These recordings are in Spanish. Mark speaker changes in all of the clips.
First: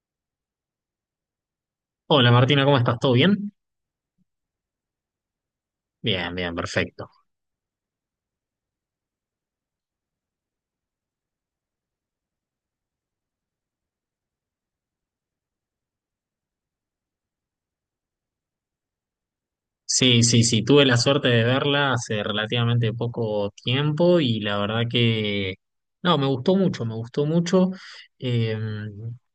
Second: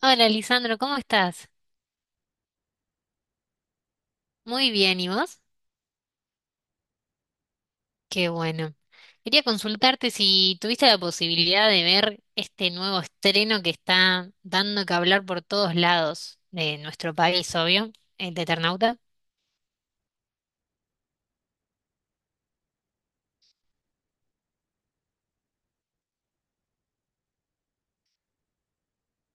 Speaker 1: Hola, Lisandro, ¿cómo estás?
Speaker 2: Hola Martina, ¿cómo estás? ¿Todo bien?
Speaker 1: Muy bien, ¿y vos?
Speaker 2: Bien, bien, perfecto.
Speaker 1: Qué bueno. Quería consultarte si tuviste la posibilidad de ver este nuevo estreno que está dando que hablar por todos lados de nuestro país, obvio, el de Eternauta.
Speaker 2: Sí, sí, sí, tuve la suerte de verla hace relativamente poco tiempo y la verdad que, no, me gustó mucho, me gustó mucho. Eh,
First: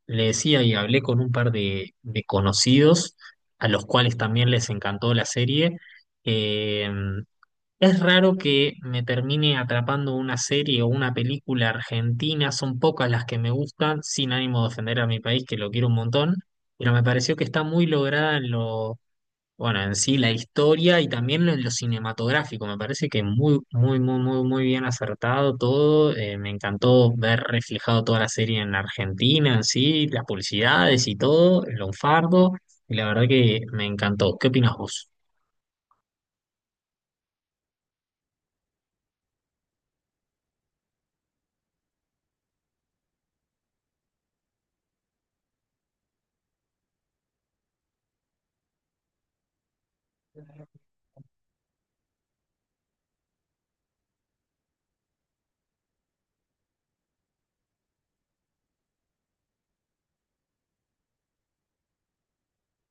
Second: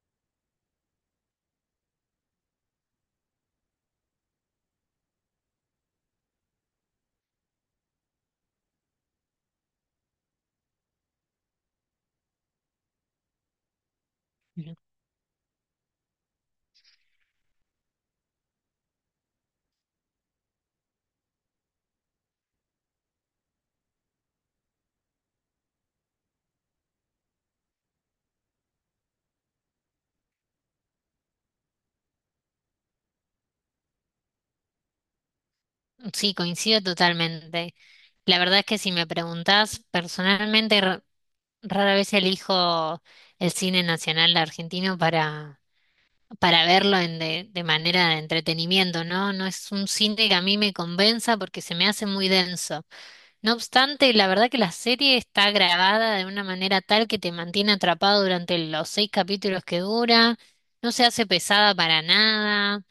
Speaker 2: le decía y hablé con un par de conocidos a los cuales también les encantó la serie. Eh, Es raro que me termine atrapando una serie o una película argentina, son pocas las que me gustan, sin ánimo de
Speaker 1: Ujú.
Speaker 2: ofender a mi país, que lo quiero un montón, pero me pareció que está muy lograda en lo, bueno, en sí la historia y también en lo cinematográfico, me parece que muy, muy, muy, muy, muy bien acertado todo. Me encantó ver reflejado toda la serie en Argentina, en sí, las publicidades y todo, el lunfardo, y la verdad que me encantó. ¿Qué opinas vos?
Speaker 1: Sí, coincido totalmente. La verdad es que si me preguntás, personalmente, rara vez elijo el cine nacional argentino para verlo de manera de entretenimiento, ¿no? No es un cine que a mí me convenza porque se me hace muy denso. No obstante, la verdad que la serie está grabada de una manera tal que te mantiene atrapado durante los seis capítulos que dura, no se hace pesada para nada.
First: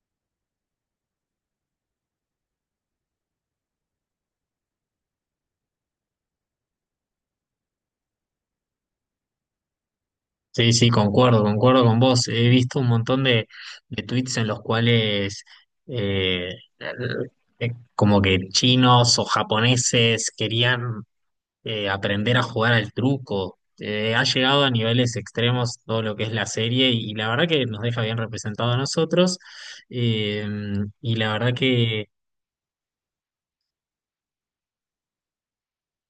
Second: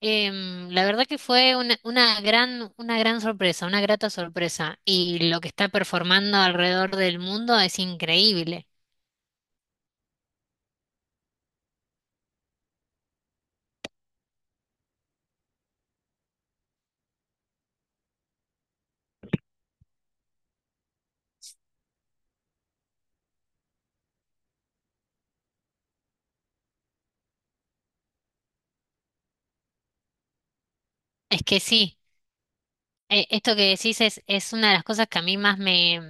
Speaker 1: La verdad que fue una gran sorpresa, una grata sorpresa. Y lo que está performando alrededor del mundo es increíble.
Speaker 2: Sí, sí, concuerdo, concuerdo con vos. He visto un montón de tweets en los cuales eh, como que chinos o japoneses querían aprender a jugar al truco. Ha llegado a niveles extremos todo lo que es la serie y, la verdad que nos deja bien representado a nosotros. Eh, y la
Speaker 1: Es
Speaker 2: verdad
Speaker 1: que sí.
Speaker 2: que.
Speaker 1: Esto que decís es una de las cosas que a mí más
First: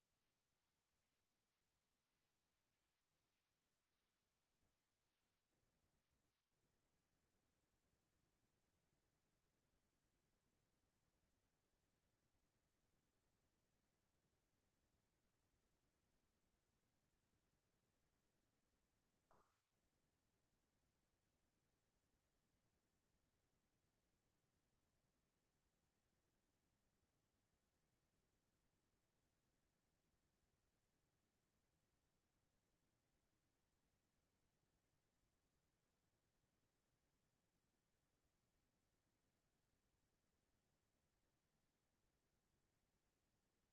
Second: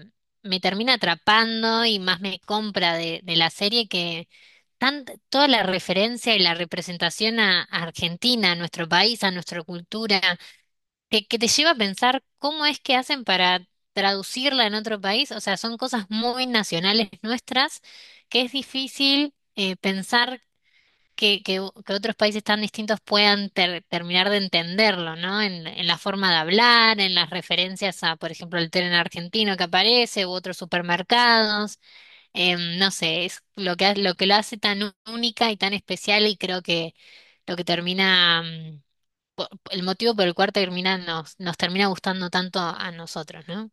Speaker 1: me termina atrapando y más me compra de la serie, que toda la referencia y la representación a Argentina, a nuestro país, a nuestra cultura, que te lleva a pensar cómo es que hacen para traducirla en otro país. O sea, son cosas muy nacionales nuestras que es difícil pensar que que otros países tan distintos puedan terminar de entenderlo, ¿no? En la forma de hablar, en las referencias a, por ejemplo, el tren argentino que aparece u otros supermercados. No sé, es lo que, lo que lo hace tan única y tan especial y creo que lo que termina, el motivo por el cual termina, nos termina gustando tanto a nosotros, ¿no?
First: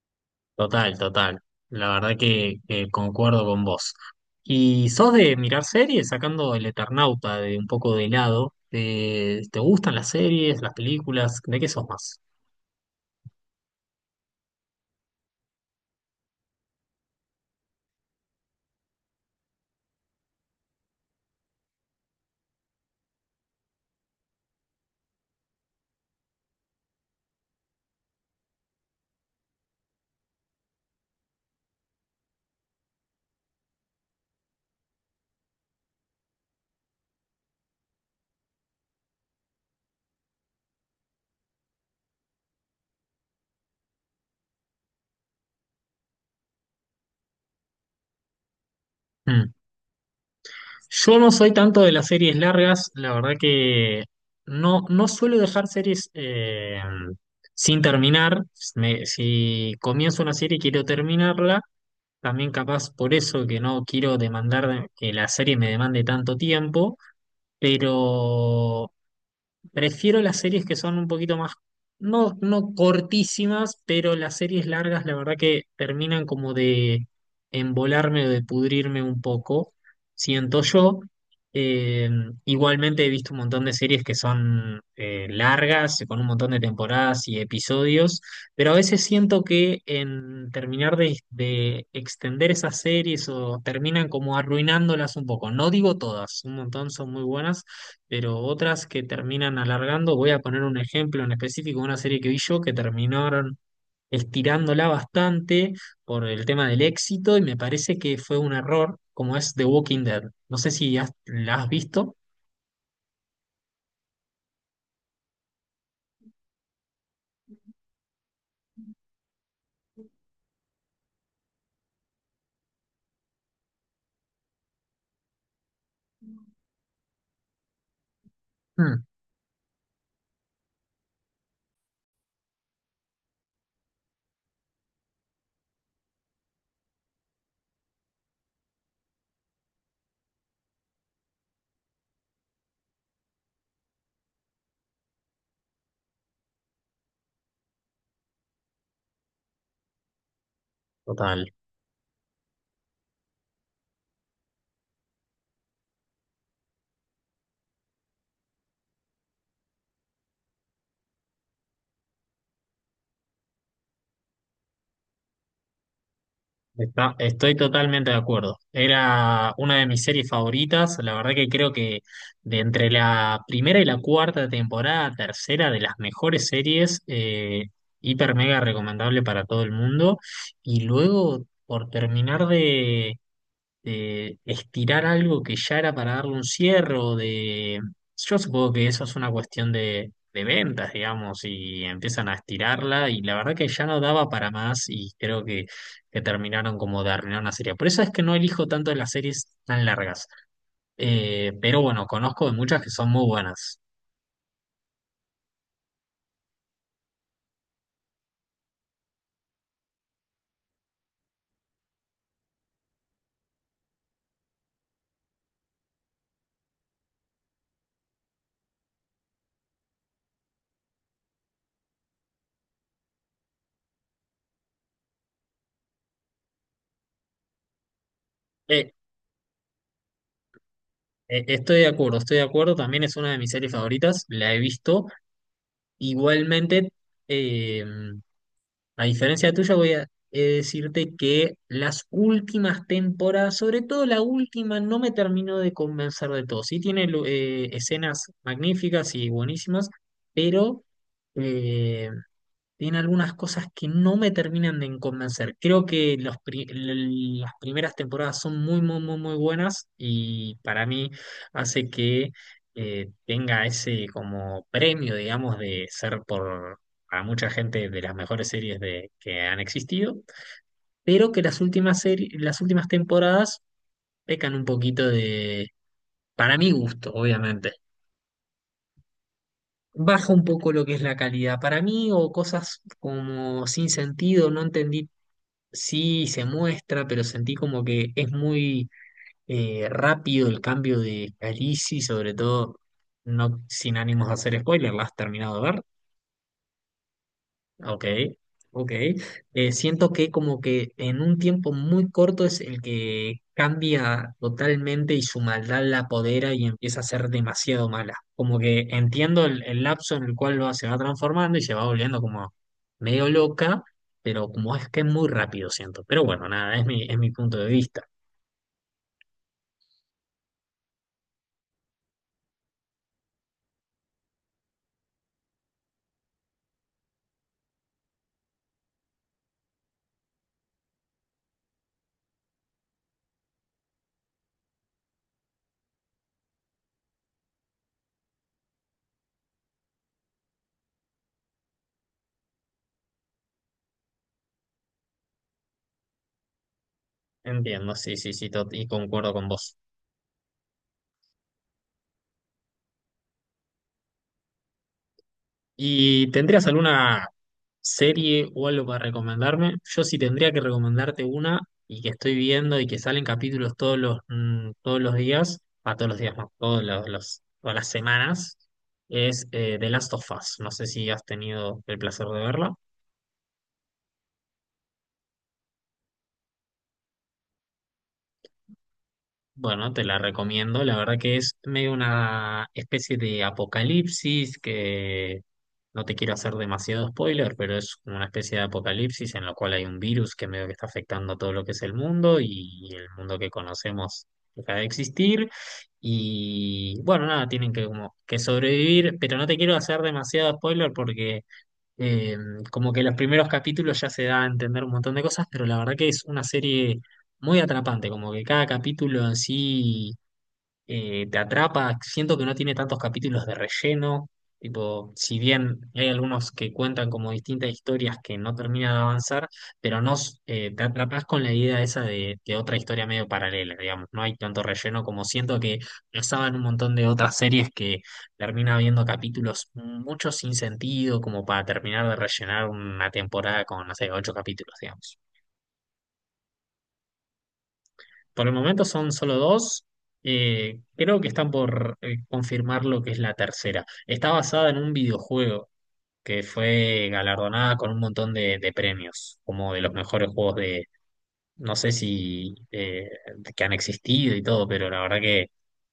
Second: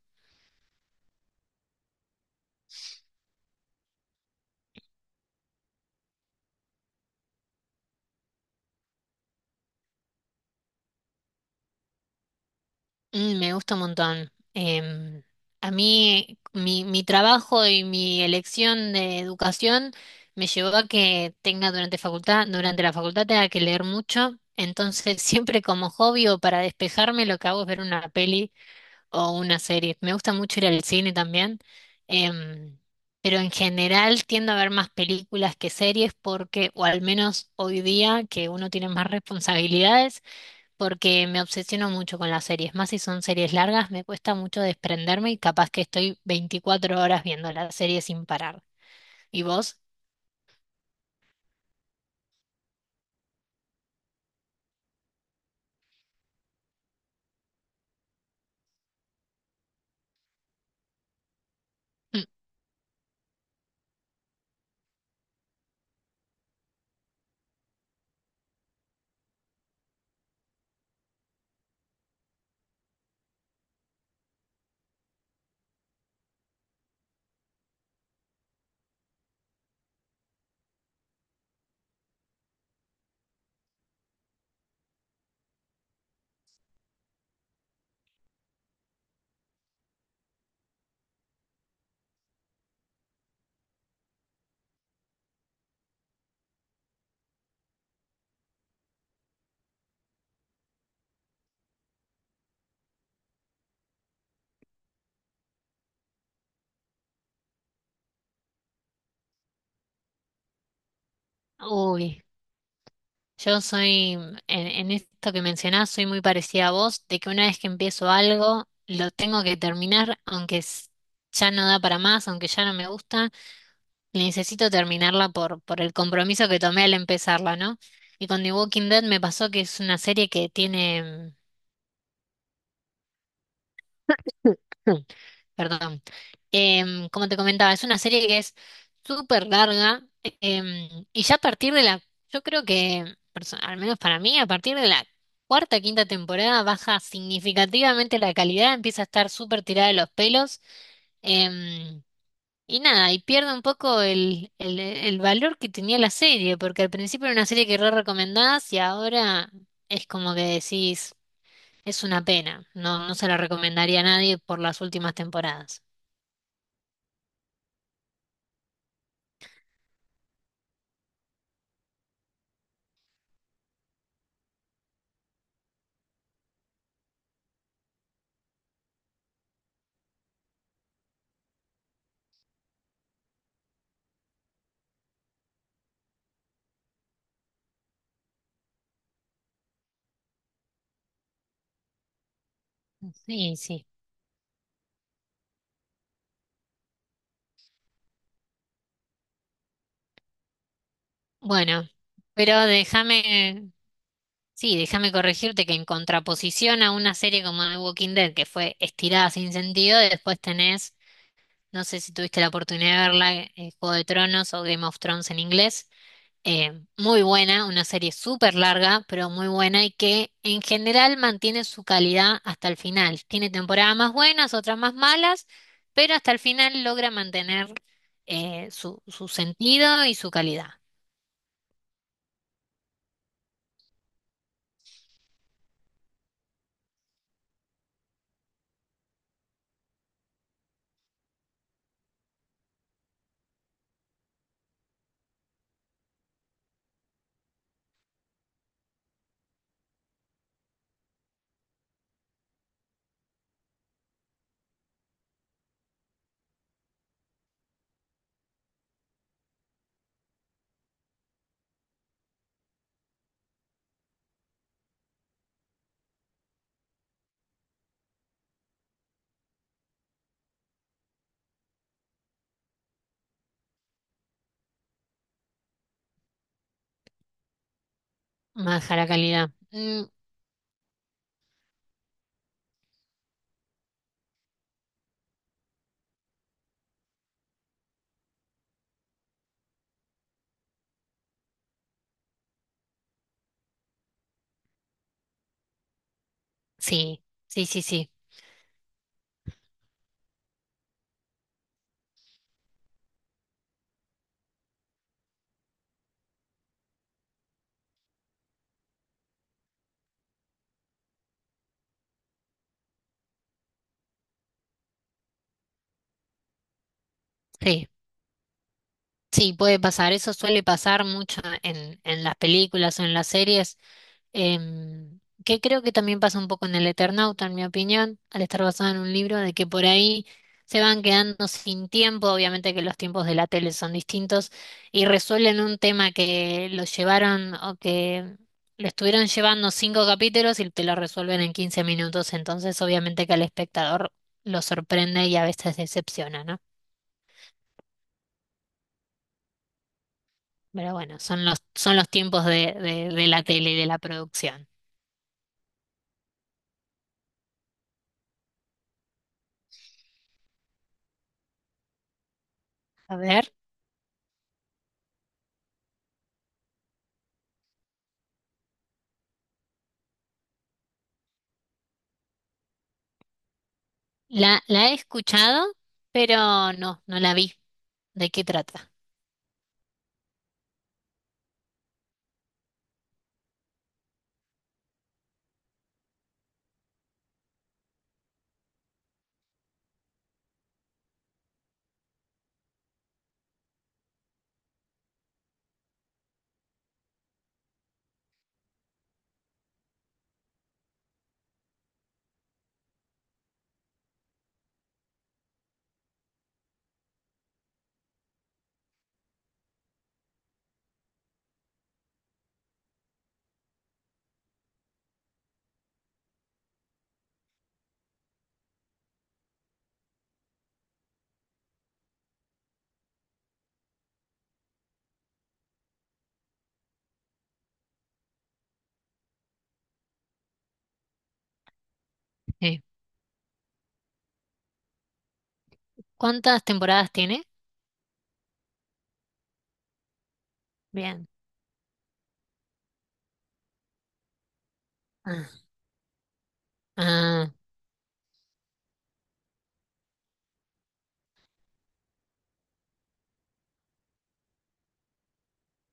Speaker 2: Total, total. La verdad que concuerdo con vos. ¿Y sos de mirar series, sacando el Eternauta de un poco de lado? ¿Te gustan las series, las películas? ¿De qué sos más?
Speaker 1: Mm, me gusta un montón. A mí, mi trabajo y mi elección de educación me llevó a que tenga durante la facultad tenga que leer mucho. Entonces, siempre como hobby o para despejarme, lo que hago es ver una peli o una serie. Me gusta mucho ir al cine también. em, pero en general tiendo a ver más películas que series porque, o al menos hoy día, que uno tiene más responsabilidades porque me obsesiono mucho con las series, más si son series largas, me cuesta mucho desprenderme y capaz que estoy 24 horas viendo la serie sin parar. ¿Y
Speaker 2: Mm.
Speaker 1: vos?
Speaker 2: Yo no soy tanto de las series largas, la verdad que no, no suelo dejar series sin terminar. Si comienzo una serie y quiero terminarla,
Speaker 1: Mm.
Speaker 2: también capaz por eso que no quiero demandar de- que la serie me demande tanto tiempo, pero prefiero las series que son un poquito más, no, no cortísimas, pero las series largas, la verdad que terminan como de embolarme o de pudrirme un poco, siento yo. Eh, igualmente he visto un montón de series que son largas, con un montón de temporadas y episodios, pero a veces siento que en terminar de extender esas series o terminan como arruinándolas un poco. No digo todas, un montón son muy buenas, pero otras que terminan alargando, voy a poner un ejemplo en específico, una serie que vi yo que terminaron estirándola bastante por el tema del éxito y me parece que fue un error, como es The Walking Dead. No sé si la has visto.
Speaker 1: Uy, yo soy, en esto que mencionás, soy muy parecida a vos, de que una vez que empiezo algo, lo tengo que terminar, aunque ya no da para más, aunque ya no me gusta, necesito terminarla por el compromiso que tomé al empezarla, ¿no? Y con The Walking Dead
Speaker 2: Mm,
Speaker 1: me pasó que es una serie que tiene... perdón. Como te comentaba, es una serie que es súper larga, y ya a partir de la, yo creo que, al menos para mí, a partir de la cuarta, quinta temporada baja significativamente la calidad, empieza a estar súper tirada de los pelos,
Speaker 2: total.
Speaker 1: em, y nada, y pierde un poco el valor que tenía la serie, porque al principio era una serie que re recomendabas y ahora es como que decís, es una pena, no, no se la recomendaría a nadie por las últimas temporadas.
Speaker 2: Estoy totalmente de acuerdo. Era una de mis series favoritas. La verdad que creo que de entre la primera y la cuarta temporada, tercera de las mejores series, hiper mega recomendable para todo el mundo. Y luego, por terminar de, estirar algo que ya era para darle un cierre o de. Yo supongo que eso es una cuestión de ventas, digamos, y empiezan a estirarla y la verdad
Speaker 1: Sí,
Speaker 2: que ya
Speaker 1: sí.
Speaker 2: no daba para más y creo que terminaron como de arruinar una serie. Por eso es que no elijo tanto las series tan largas, pero
Speaker 1: Bueno,
Speaker 2: bueno, conozco de
Speaker 1: pero
Speaker 2: muchas que son muy
Speaker 1: déjame,
Speaker 2: buenas.
Speaker 1: sí, déjame corregirte que en contraposición a una serie como The Walking Dead, que fue estirada sin sentido, después tenés, no sé si tuviste la oportunidad de verla, Juego de Tronos o Game of Thrones en inglés, eh, muy buena, una serie súper larga, pero muy buena y que en general mantiene su calidad hasta el final. Tiene temporadas más buenas, otras más malas, pero hasta el final logra mantener
Speaker 2: Eh,
Speaker 1: su sentido y su calidad.
Speaker 2: Estoy de acuerdo, estoy de acuerdo. También es una de mis series favoritas, la he visto. Igualmente, eh, a diferencia tuya, voy a decirte que las últimas temporadas, sobre todo la última, no me terminó de convencer de todo. Sí tiene escenas magníficas y buenísimas, pero eh, tiene algunas cosas que no me terminan de convencer. Creo que los las primeras temporadas son muy, muy, muy, muy buenas y para mí hace que tenga ese como premio, digamos, de ser por a mucha gente de las mejores series de, que han existido, pero que las últimas series, las últimas temporadas pecan un poquito de, para mi gusto, obviamente
Speaker 1: Baja la calidad. Mm,
Speaker 2: baja un poco lo que es la calidad para mí o cosas como sin sentido, no entendí. Sí, se muestra, pero sentí como que es muy rápido el cambio de Khaleesi, sobre todo no sin ánimos de hacer spoiler, ¿la has terminado de ver?
Speaker 1: sí, sí, sí,
Speaker 2: Ok,
Speaker 1: sí,
Speaker 2: ok. Siento que como que en un tiempo muy corto es el que cambia totalmente y su maldad la apodera y empieza a ser demasiado mala. Como que entiendo el lapso en el cual se va transformando y se va volviendo como medio loca, pero como es que es muy rápido, siento. Pero bueno, nada, es mi punto de
Speaker 1: sí,
Speaker 2: vista.
Speaker 1: sí, puede pasar. Eso suele pasar mucho en las películas o en las series. em, que creo que también pasa un poco en el Eternauta, en mi opinión, al estar basado en un libro, de que por ahí se van quedando sin tiempo, obviamente que los tiempos de la tele son distintos, y resuelven un tema que lo llevaron o que lo estuvieron llevando cinco capítulos y te lo resuelven en 15 minutos, entonces obviamente que al espectador lo sorprende y a veces decepciona, ¿no?
Speaker 2: Entiendo, sí, sí, sí, y concuerdo con vos.
Speaker 1: Pero bueno, son son los tiempos de de la tele y de la producción.
Speaker 2: ¿Y tendrías alguna serie o algo para recomendarme? Yo sí tendría que recomendarte una y que estoy viendo y que
Speaker 1: A
Speaker 2: salen
Speaker 1: ver.
Speaker 2: capítulos todos los, todos los días, a todos los días no, todas las semanas, es The Last of Us. No sé si has tenido el placer de verla.
Speaker 1: La he escuchado, pero no, no la vi. ¿De qué trata?
Speaker 2: Bueno, te la recomiendo. La verdad que es medio una especie de apocalipsis que no te quiero hacer demasiado spoiler, pero es como una especie de apocalipsis en la cual hay un virus que medio que está afectando todo lo que es el mundo y el mundo que conocemos deja de existir. Y bueno, nada, tienen que como que sobrevivir, pero no te quiero hacer demasiado spoiler porque eh, como que los primeros capítulos ya se da a entender un montón de cosas, pero la verdad que es una serie muy atrapante, como que cada capítulo en sí te atrapa, siento que no tiene tantos capítulos de relleno, tipo, si bien hay algunos que cuentan como distintas historias que no terminan de avanzar, pero no s- te atrapas con la idea esa de otra historia medio paralela, digamos, no hay tanto relleno como siento que pasaba en un montón de otras series que termina habiendo capítulos mucho sin sentido, como para terminar de rellenar
Speaker 1: Eh,
Speaker 2: una temporada con, no sé, ocho capítulos, digamos.
Speaker 1: ¿Cuántas temporadas tiene?
Speaker 2: Por el momento son solo dos. Creo que
Speaker 1: Bien.
Speaker 2: están por confirmar lo que es la tercera. Está basada en un
Speaker 1: Ah,
Speaker 2: videojuego que fue
Speaker 1: ah,
Speaker 2: galardonada con un montón de premios, como de los mejores juegos de, no sé si que han existido y todo, pero la verdad que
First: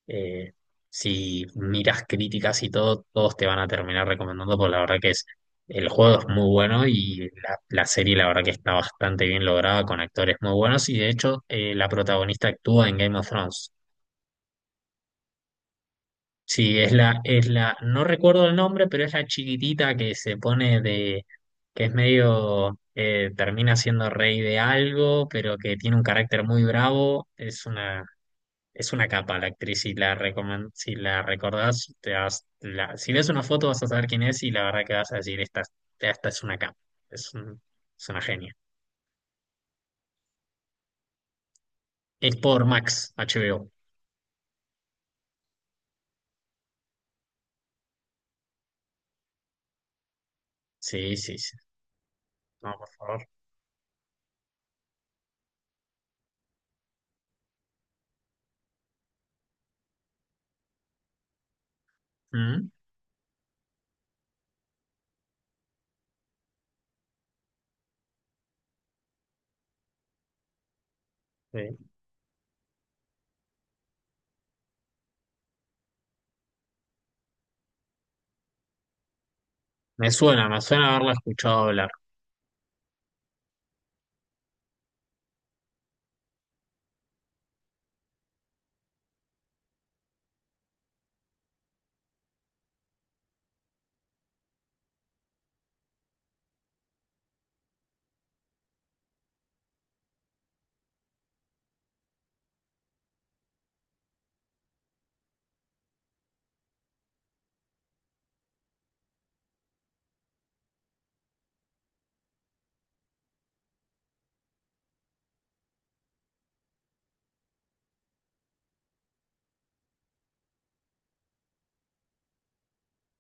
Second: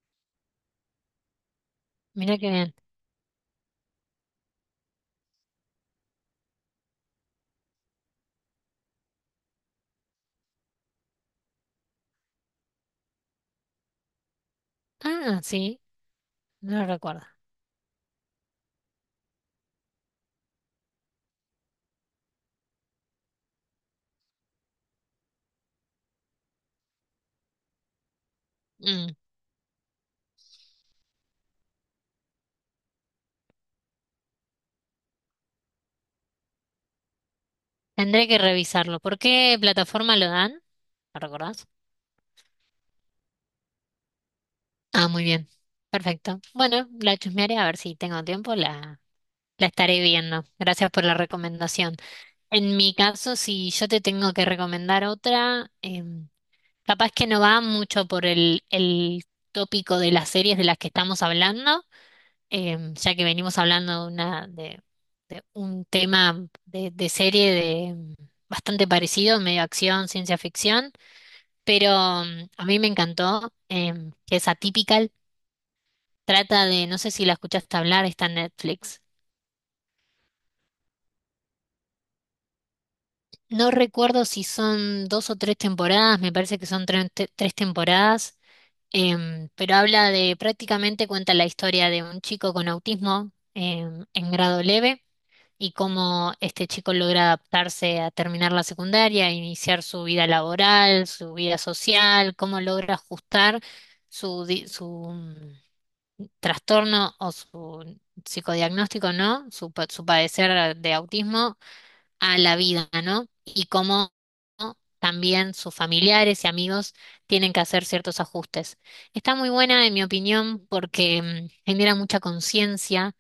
Speaker 2: eh, si miras
Speaker 1: mira qué
Speaker 2: críticas y
Speaker 1: bien.
Speaker 2: todo, todos te van a terminar recomendando, porque la verdad que es, el juego es muy bueno y la serie la verdad que está bastante bien lograda con actores muy buenos y de hecho la protagonista actúa en Game of Thrones.
Speaker 1: Ah, sí, no
Speaker 2: Sí,
Speaker 1: lo
Speaker 2: es la,
Speaker 1: recuerdo.
Speaker 2: es la, no recuerdo el nombre, pero es la chiquitita que se pone de, que es medio, termina siendo rey de algo, pero que tiene un carácter muy bravo. Es una
Speaker 1: Mm,
Speaker 2: capa la actriz, si la recordás, si ves una foto vas a saber quién es y la verdad que vas a decir, esta es una capa, es, un- es una
Speaker 1: tendré que
Speaker 2: genia.
Speaker 1: revisarlo. ¿Por qué plataforma lo dan? ¿Lo recordás?
Speaker 2: Es por Max, HBO.
Speaker 1: Ah, muy bien. Perfecto. Bueno, la chusmearé a ver si tengo tiempo, la estaré viendo. Gracias por la
Speaker 2: Sí, sí, sí.
Speaker 1: recomendación. En
Speaker 2: No, por
Speaker 1: mi
Speaker 2: favor.
Speaker 1: caso, si yo te tengo que recomendar otra, capaz que no va mucho por el tópico de las series de las que estamos hablando,
Speaker 2: Mm,
Speaker 1: ya que venimos hablando de, de un tema de serie de, bastante parecido, medio acción, ciencia ficción,
Speaker 2: sí.
Speaker 1: pero a mí me encantó, que es Atypical, trata de, no sé si la escuchaste hablar, está en Netflix.
Speaker 2: Me suena haberla escuchado hablar.
Speaker 1: No recuerdo si son dos o tres temporadas, me parece que son tres temporadas. Pero habla de, prácticamente cuenta la historia de un chico con autismo en grado leve y cómo este chico logra adaptarse a terminar la secundaria, iniciar su vida laboral, su vida social, cómo logra ajustar su, su trastorno o su psicodiagnóstico, ¿no? Su, su padecer de autismo a la vida, ¿no? Y cómo también sus familiares y amigos tienen que hacer ciertos ajustes. Está muy buena, en mi opinión, porque genera mucha conciencia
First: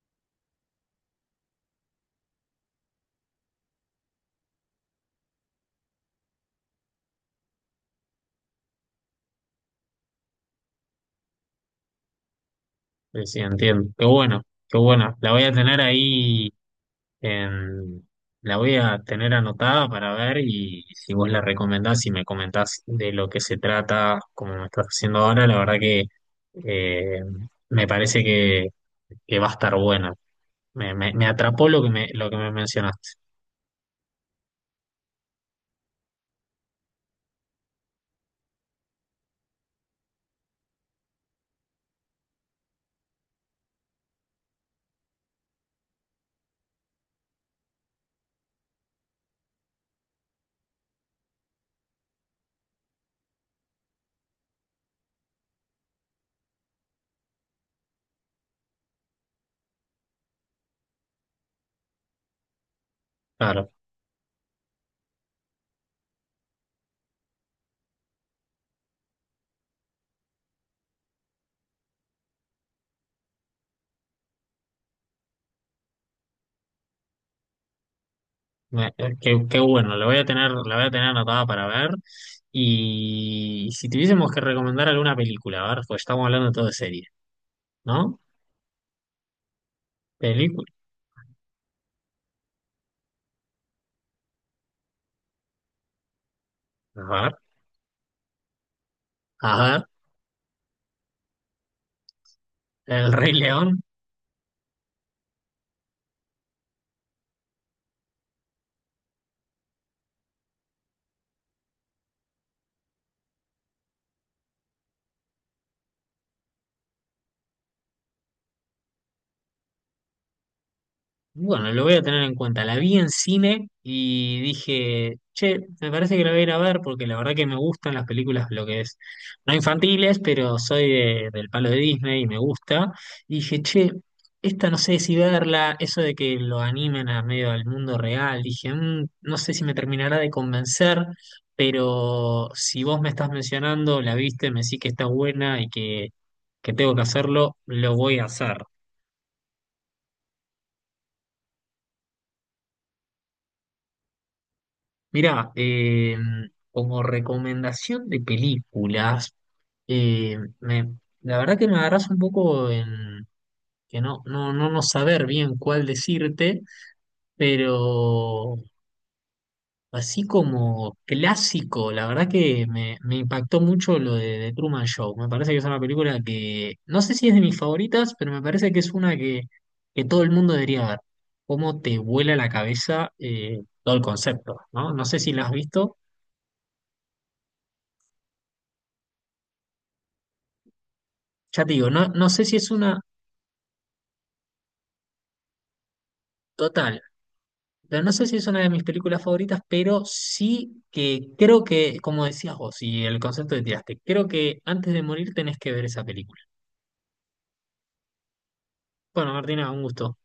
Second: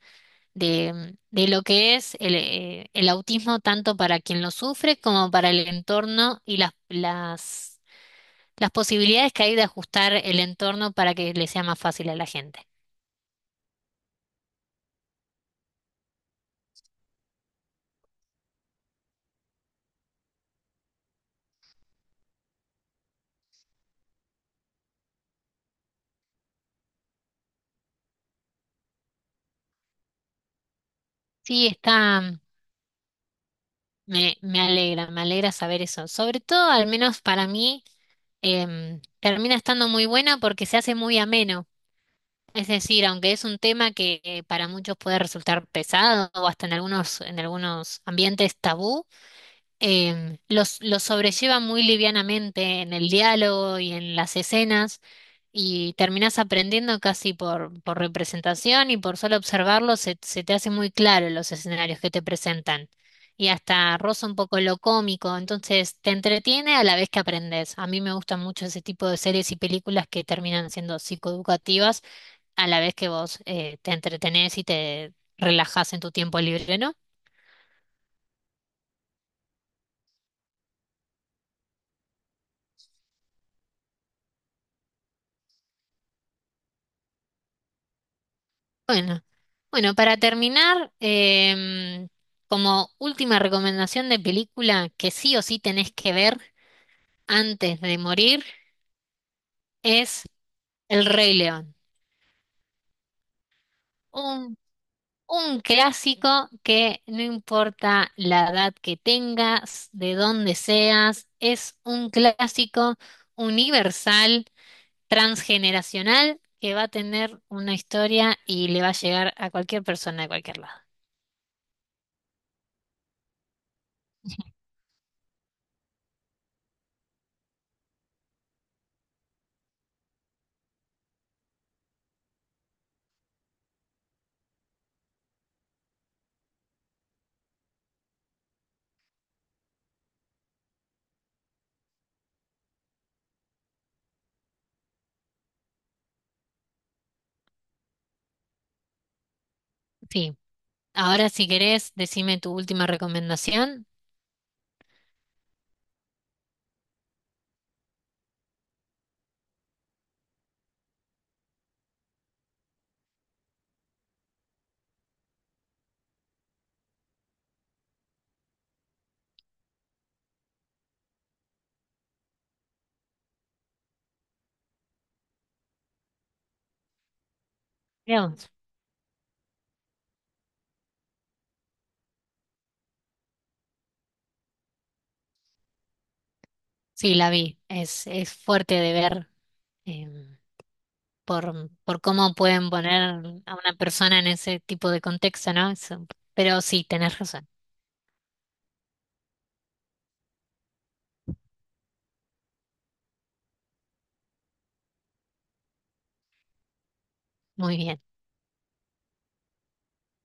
Speaker 1: de lo que es el autismo, tanto para quien lo sufre como para el entorno y las posibilidades que hay de ajustar el entorno para que le sea más fácil a la gente.
Speaker 2: Sí, sí, entiendo. Qué bueno, qué bueno. La voy a tener ahí. Em, la voy a tener anotada para ver y si vos la recomendás y me comentás de lo que se trata, como me estás haciendo ahora, la verdad que eh, me parece que va a estar buena. Me
Speaker 1: Sí,
Speaker 2: atrapó lo que me,
Speaker 1: está,
Speaker 2: lo que me mencionaste.
Speaker 1: me alegra saber eso. Sobre todo, al menos para mí, termina estando muy buena porque se hace muy ameno. Es decir, aunque es un tema que para muchos puede resultar pesado o hasta en algunos ambientes tabú, los sobrelleva muy livianamente en el diálogo y en las escenas y terminás aprendiendo casi por representación y por solo observarlo se te hace muy claro los escenarios que te presentan y
Speaker 2: Claro,
Speaker 1: hasta roza un poco lo cómico, entonces te entretiene a la vez que aprendes. A mí me gustan mucho ese tipo de series y películas que terminan siendo psicoeducativas a la vez que vos te entretenés y te relajás en tu tiempo libre, ¿no?
Speaker 2: Qué, qué bueno, la voy a tener anotada para ver. Y si tuviésemos que recomendar alguna película, a ver, pues estamos hablando todo de serie, ¿no?
Speaker 1: Bueno, bueno, para
Speaker 2: Película,
Speaker 1: terminar, como última recomendación de película que sí o sí tenés que ver
Speaker 2: a ver,
Speaker 1: antes de morir
Speaker 2: a ver,
Speaker 1: es El Rey León.
Speaker 2: El Rey León.
Speaker 1: Un, un clásico que no importa la edad que tengas, de dónde seas, es un clásico universal, transgeneracional, que va a tener una historia y le va a llegar a cualquier persona de cualquier lado.
Speaker 2: Bueno, lo voy a tener en cuenta. La vi en cine y dije, che, me parece que la voy a ir a ver porque la verdad que me gustan las películas, lo que es, no infantiles, pero soy del palo de Disney y me gusta. Y dije, che, esta no sé si verla, eso de que lo animen a medio del mundo real. Dije, "Mm, no sé si me terminará de convencer, pero si vos me estás mencionando, la viste, me decís que está buena y que tengo que hacerlo, lo voy a hacer."
Speaker 1: Sí. Ahora, si querés, decime tu última recomendación.
Speaker 2: Mirá, como recomendación de películas, eh, me- la verdad que me agarras un poco en que no saber bien cuál decirte, pero así como clásico, la verdad que me impactó mucho lo de, The Truman Show. Me parece que es una película que, no sé si es de mis favoritas, pero
Speaker 1: Creo.
Speaker 2: me parece que es una que todo el mundo debería ver. Cómo te vuela la cabeza todo el concepto, ¿no? No sé si la has visto.
Speaker 1: Sí, la vi. Es fuerte de ver, em,
Speaker 2: Ya te digo,
Speaker 1: por
Speaker 2: no, no
Speaker 1: cómo
Speaker 2: sé si
Speaker 1: pueden
Speaker 2: es una
Speaker 1: poner a una persona en ese tipo de contexto, ¿no? Eso, pero sí,
Speaker 2: total,
Speaker 1: tenés razón.
Speaker 2: pero no sé si es una de mis películas favoritas, pero sí que creo que, como decías vos, y el concepto que tiraste, creo que antes de morir tenés que ver esa película.
Speaker 1: Muy bien.
Speaker 2: Bueno, Martina, un gusto.